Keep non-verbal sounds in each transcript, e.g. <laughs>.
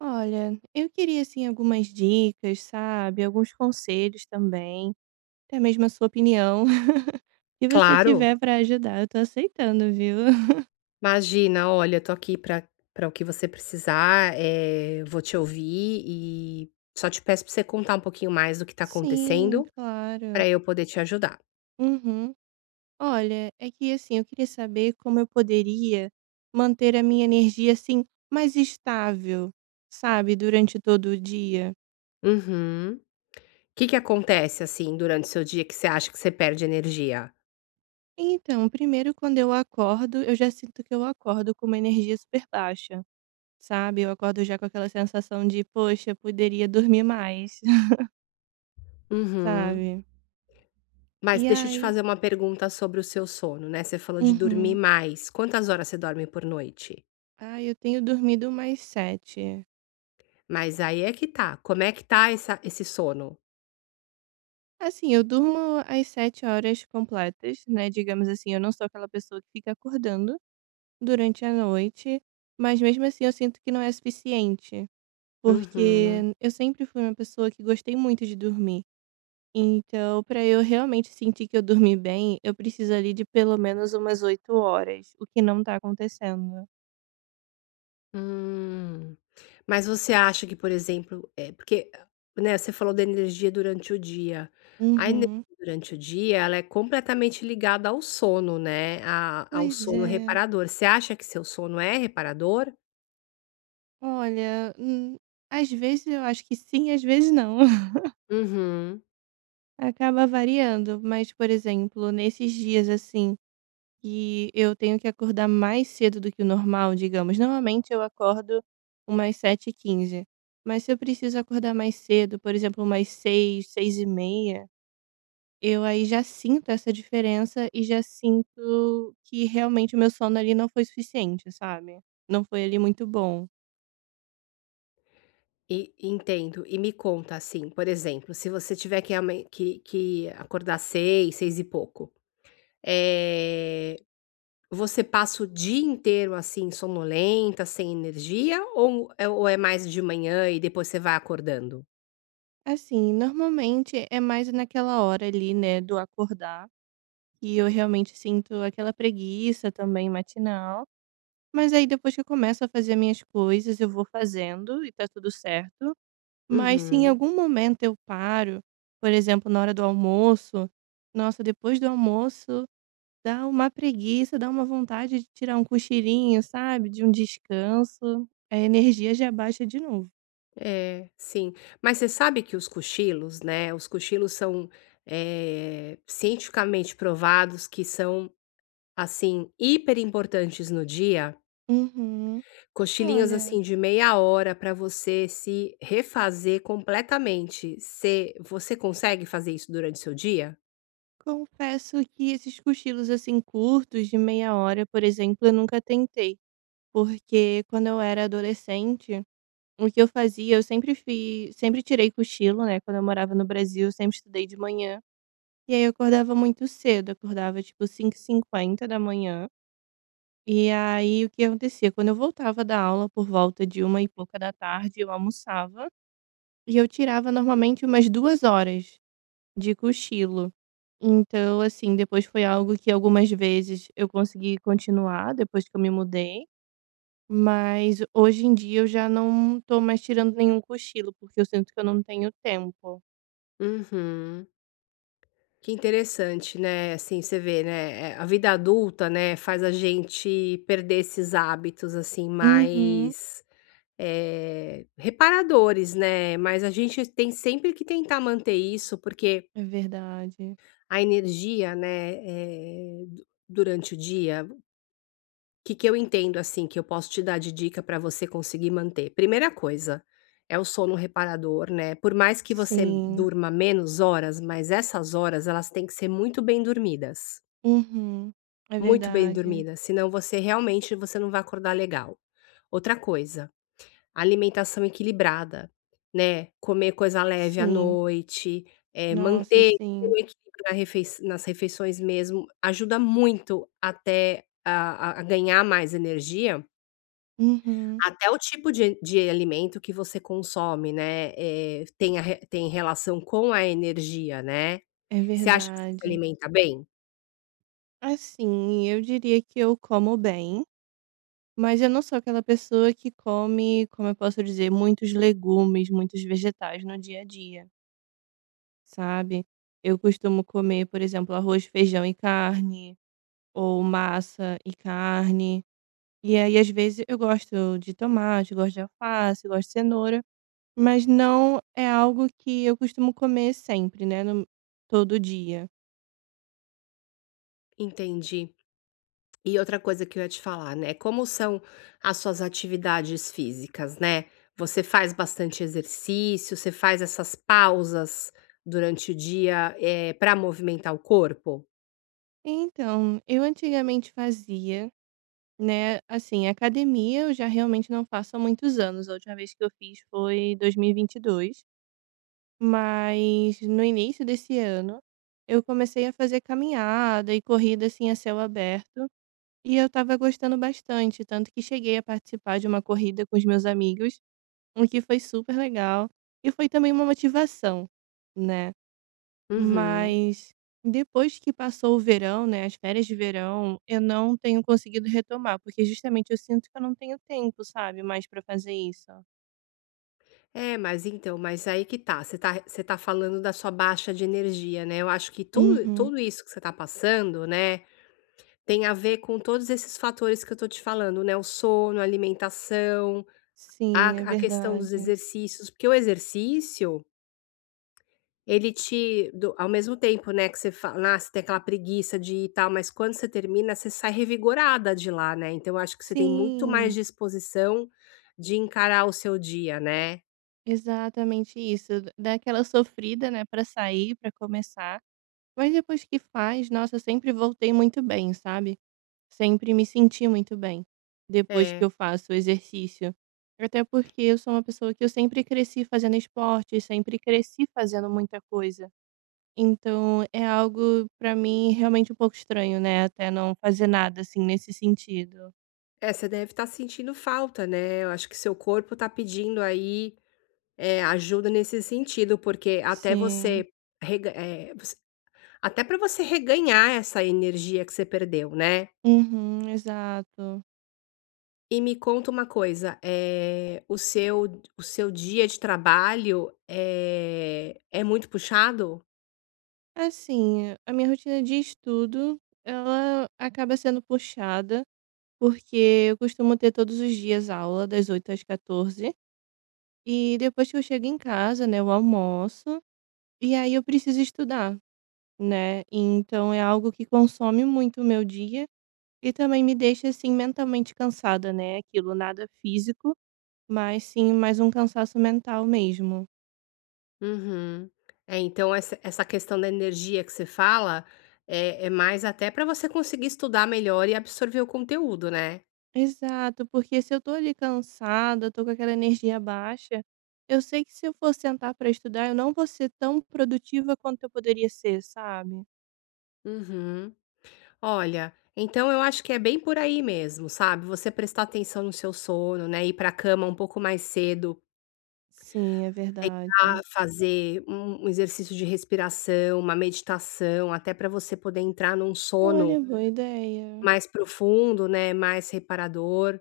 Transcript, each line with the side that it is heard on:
right: Olha, eu queria assim algumas dicas, sabe? Alguns conselhos também, até mesmo a sua opinião, <laughs> que você
left: Claro,
right: tiver para ajudar, eu tô aceitando, viu? <laughs>
left: imagina, olha, tô aqui para o que você precisar, vou te ouvir e só te peço para você contar um pouquinho mais do que tá
right: Sim,
left: acontecendo,
right: claro.
left: para eu poder te ajudar.
right: Uhum. Olha, é que assim, eu queria saber como eu poderia manter a minha energia assim mais estável, sabe, durante todo o dia.
left: Uhum. Que acontece, assim, durante o seu dia que você acha que você perde energia?
right: Então, primeiro quando eu acordo, eu já sinto que eu acordo com uma energia super baixa. Sabe, eu acordo já com aquela sensação de: "Poxa, eu poderia dormir mais", <laughs>
left: Uhum.
right: sabe.
left: Mas
right: E
left: deixa eu te
right: aí
left: fazer uma pergunta sobre o seu sono, né, você falou de dormir
right: uhum.
left: mais, quantas horas você dorme por noite?
right: Ai, eu tenho dormido mais sete.
left: Mas aí é que tá, como é que tá essa esse sono?
right: Assim, eu durmo as 7 horas completas, né, digamos assim, eu não sou aquela pessoa que fica acordando durante a noite, mas mesmo assim eu sinto que não é suficiente,
left: Uhum.
right: porque eu sempre fui uma pessoa que gostei muito de dormir. Então, para eu realmente sentir que eu dormi bem, eu preciso ali de pelo menos umas 8 horas, o que não tá acontecendo.
left: Hum. Mas você acha que, por exemplo, é porque, né, você falou da energia durante o dia. A energia
right: Uhum.
left: durante o dia, ela é completamente ligada ao sono, né, a ao
right: Pois
left: sono
right: é.
left: reparador. Você acha que seu sono é reparador?
right: Olha, às vezes eu acho que sim, às vezes não. <laughs>
left: Uhum.
right: Acaba variando, mas, por exemplo, nesses dias assim que eu tenho que acordar mais cedo do que o normal, digamos. Normalmente eu acordo umas sete h 15, mas se eu preciso acordar mais cedo, por exemplo, umas seis, seis e meia. Eu aí já sinto essa diferença e já sinto que realmente o meu sono ali não foi suficiente, sabe? Não foi ali muito bom.
left: E entendo. E me conta, assim, por exemplo, se você tiver que amen que acordar 6 6 e pouco, eh Você passa o dia inteiro, assim, sonolenta, sem energia, ou é mais de manhã e depois você vai acordando?
right: Assim, normalmente é mais naquela hora ali, né, do acordar, que eu realmente sinto aquela preguiça também matinal. Mas aí depois que eu começo a fazer minhas coisas, eu vou fazendo e tá tudo certo. Mas se em
left: Uhum.
right: algum momento eu paro, por exemplo, na hora do almoço, nossa, depois do almoço dá uma preguiça, dá uma vontade de tirar um cochilinho, sabe, de um descanso, a energia já baixa de novo.
left: É, sim. Mas você sabe que os cochilos, né, os cochilos são, cientificamente provados que são, assim, hiperimportantes no dia?
right: Uhum.
left: Cochilinhos,
right: Olha,
left: assim, de 30 minutos para você se refazer completamente. Você consegue fazer isso durante o seu dia?
right: confesso que esses cochilos, assim, curtos de meia hora, por exemplo, eu nunca tentei, porque quando eu era adolescente, o que eu fazia, eu sempre fiz, sempre tirei cochilo, né, quando eu morava no Brasil, eu sempre estudei de manhã, e aí eu acordava muito cedo, acordava tipo cinco e 50 da manhã. E aí o que acontecia, quando eu voltava da aula por volta de uma e pouca da tarde, eu almoçava e eu tirava normalmente umas 2 horas de cochilo. Então, assim, depois foi algo que algumas vezes eu consegui continuar depois que eu me mudei, mas hoje em dia eu já não tô mais tirando nenhum cochilo, porque eu sinto que eu não tenho tempo.
left: Uhum. Que interessante, né, assim, você vê, né, a vida adulta, né, faz a gente perder esses hábitos, assim,
right: Uhum,
left: mais, reparadores, né, mas a gente tem sempre que tentar manter isso, porque
right: é verdade.
left: a energia, né, eh, du durante o dia, o que que eu entendo, assim, que eu posso te dar de dica para você conseguir manter? Primeira coisa, é o sono reparador, né, por mais que você
right: Sim.
left: durma menos horas, mas essas horas, elas têm que ser muito bem dormidas.
right: Uhum, é
left: Muito bem
right: verdade.
left: dormida, senão você realmente você não vai acordar legal. Outra coisa, alimentação equilibrada, né, comer coisa leve à
right: Sim.
left: noite,
right: Nossa,
left: manter o
right: sim.
left: equilíbrio na refeiç nas refeições mesmo, ajuda muito até a ganhar mais energia,
right: Uhum.
left: até o tipo de alimento que você consome, né, tem a re tem relação com a energia, né.
right: É
left: Você acha que você se
right: verdade.
left: alimenta bem?
right: Assim, eu diria que eu como bem, mas eu não sou aquela pessoa que come, como eu posso dizer, muitos legumes, muitos vegetais no dia a dia, sabe? Eu costumo comer, por exemplo, arroz, feijão e carne, ou massa e carne. E aí, às vezes, eu gosto de tomate, gosto de alface, gosto de cenoura, mas não é algo que eu costumo comer sempre, né? Todo dia.
left: Entendi. E outra coisa que eu ia te falar, né, como são as suas atividades físicas, né? Você faz bastante exercício, você faz essas pausas durante o dia, para movimentar o corpo?
right: Então, eu antigamente fazia. Né, assim, academia eu já realmente não faço há muitos anos, a última vez que eu fiz foi 2022, mas no início desse ano eu comecei a fazer caminhada e corrida, assim, a céu aberto, e eu estava gostando bastante, tanto que cheguei a participar de uma corrida com os meus amigos, o que foi super legal e foi também uma motivação, né?
left: Uhum.
right: Mas depois que passou o verão, né, as férias de verão, eu não tenho conseguido retomar, porque justamente eu sinto que eu não tenho tempo, sabe, mais pra fazer isso.
left: É, mas então, mas aí que tá, você tá falando da sua baixa de energia, né, eu acho que tudo
right: Uhum.
left: tudo isso que você tá passando, né, tem a ver com todos esses fatores que eu tô te falando, né, o sono, a alimentação, a
right: Sim, é
left: a questão dos
right: verdade.
left: exercícios, porque o exercício, ele te do ao mesmo tempo, né, que você fala: "Ah, você tem aquela preguiça de ir e tal", mas quando você termina, você sai revigorada de lá, né, então eu acho que você tem muito mais
right: Sim,
left: disposição de encarar o seu dia, né.
right: exatamente isso. Dá aquela sofrida, né, pra sair, pra começar. Mas depois que faz, nossa, eu sempre voltei muito bem, sabe? Sempre me senti muito bem depois que
left: É.
right: eu faço exercício. Até porque eu sou uma pessoa que eu sempre cresci fazendo esporte, sempre cresci fazendo muita coisa. Então é algo pra mim realmente um pouco estranho, né, até não fazer nada, assim, nesse sentido.
left: É, você deve estar sentindo falta, né, eu acho que seu corpo tá pedindo aí, ajuda nesse sentido, porque até
right: Sim.
left: você você até para você reganhar essa energia que você perdeu, né.
right: Uhum, exato.
left: E me conta uma coisa, o seu dia de trabalho, é muito puxado?
right: Assim, a minha rotina de estudo, ela acaba sendo puxada, porque eu costumo ter todos os dias aula das oito às 14. E depois que eu chego em casa, né, eu almoço, e aí eu preciso estudar, né? Então é algo que consome muito o meu dia e também me deixa assim mentalmente cansada, né? Aquilo nada físico, mas sim mais um cansaço mental mesmo.
left: Uhum. É, então essa questão da energia que você fala, é mais até para você conseguir estudar melhor e absorver o conteúdo, né?
right: Exato, porque se eu tô ali cansada, tô com aquela energia baixa, eu sei que se eu for sentar para estudar, eu não vou ser tão produtiva quanto eu poderia ser, sabe?
left: Uhum. Olha, então eu acho que é bem por aí mesmo, sabe? Você prestar atenção no seu sono, né, ir para a cama um pouco mais cedo,
right: Sim, é
left: a
right: verdade.
left: fazer um exercício de respiração, uma meditação, até para você poder entrar num sono
right: Olha, boa ideia.
left: mais profundo, né, mais reparador.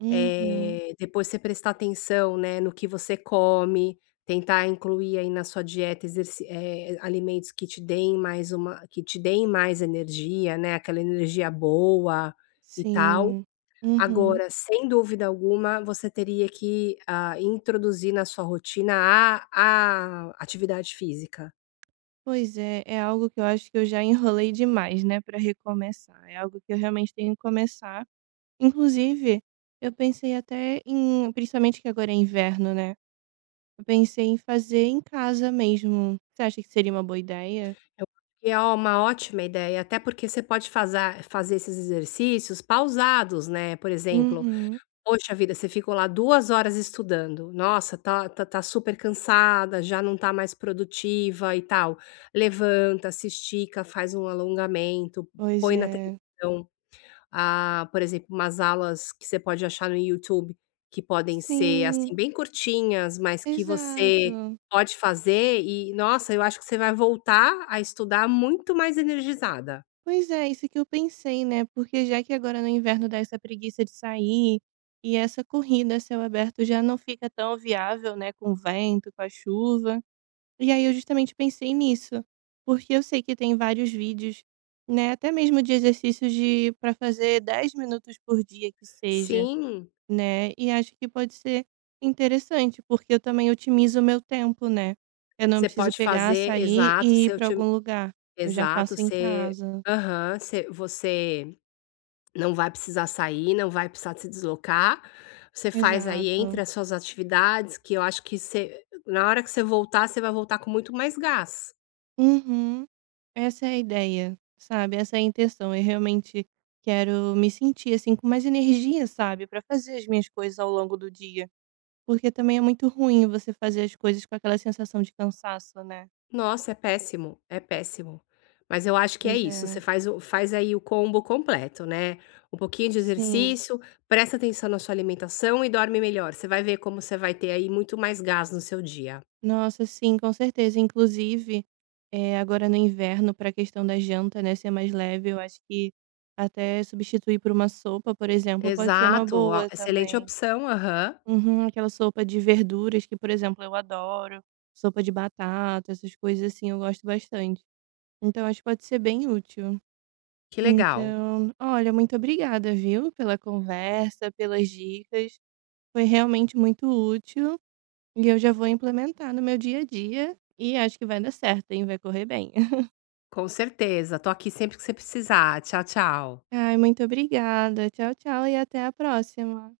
right: Uhum.
left: Depois você prestar atenção, né, no que você come, tentar incluir aí na sua dieta alimentos que te deem mais energia, né, aquela energia boa e tal.
right: Sim. Uhum.
left: Agora, sem dúvida alguma, você teria que, ah, introduzir na sua rotina a atividade física.
right: Pois é, é algo que eu acho que eu já enrolei demais, né, para recomeçar. É algo que eu realmente tenho que começar. Inclusive, eu pensei até em, principalmente que agora é inverno, né? Eu pensei em fazer em casa mesmo. Você acha que seria uma boa ideia?
left: Eu acho que é uma ótima ideia, até porque você pode fazer esses exercícios pausados, né, por exemplo,
right: Uhum.
left: poxa vida, você ficou lá 2 horas estudando, nossa, tá super cansada, já não tá mais produtiva e tal. Levanta, se estica, faz um alongamento,
right: Pois
left: põe na
right: é.
left: televisão, ah, por exemplo, umas aulas que você pode achar no YouTube, que podem ser,
right: Sim,
left: assim, bem curtinhas, mas que você
right: exato.
left: pode fazer e, nossa, eu acho que você vai voltar a estudar muito mais energizada.
right: Pois é, isso que eu pensei, né, porque já que agora no inverno dá essa preguiça de sair, e essa corrida a céu aberto já não fica tão viável, né, com o vento, com a chuva. E aí eu justamente pensei nisso, porque eu sei que tem vários vídeos, né, até mesmo de exercícios de para fazer 10 minutos por dia que seja,
left: Sim,
right: né, e acho que pode ser interessante, porque eu também otimizo o meu tempo, né. Eu não
left: você
right: preciso
left: pode
right: pegar,
left: fazer,
right: sair
left: exato,
right: e ir
left: você
right: para
left: otim
right: algum lugar, eu já
left: exato,
right: faço em
left: você
right: casa.
left: aham, você não vai precisar sair, não vai precisar se deslocar. Você faz aí entre
right: Exato.
left: as suas atividades, que eu acho que você na hora que você voltar, você vai voltar com muito mais gás.
right: Uhum. Essa é a ideia, sabe, essa é a intenção. Eu realmente quero me sentir, assim, com mais energia, sabe, para fazer as minhas coisas ao longo do dia, porque também é muito ruim você fazer as coisas com aquela sensação de cansaço, né.
left: Nossa, é péssimo, é péssimo. Mas eu acho que é
right: Pois
left: isso, você
right: é.
left: faz o faz aí o combo completo, né, um pouquinho de
right: Sim.
left: exercício, presta atenção na sua alimentação e dorme melhor, você vai ver como você vai ter aí muito mais gás no seu dia.
right: Nossa, sim, com certeza. Inclusive, agora no inverno, para a questão da janta, né, ser mais leve, eu acho que até substituir por uma sopa, por exemplo, pode ser uma
left: Exato, ó,
right: boa
left: excelente
right: também.
left: opção, aham.
right: Uhum, aquela sopa de verduras que, por exemplo, eu adoro, sopa de batata, essas coisas assim, eu gosto bastante. Então, acho que pode ser bem útil.
left: Que legal,
right: Então, olha, muito obrigada, viu, pela conversa, pelas dicas. Foi realmente muito útil e eu já vou implementar no meu dia a dia e acho que vai dar certo, hein? Vai correr bem. <laughs>
left: com certeza, tô aqui sempre que você precisar. Tchau, tchau.
right: Ai, muito obrigada. Tchau, tchau e até a próxima.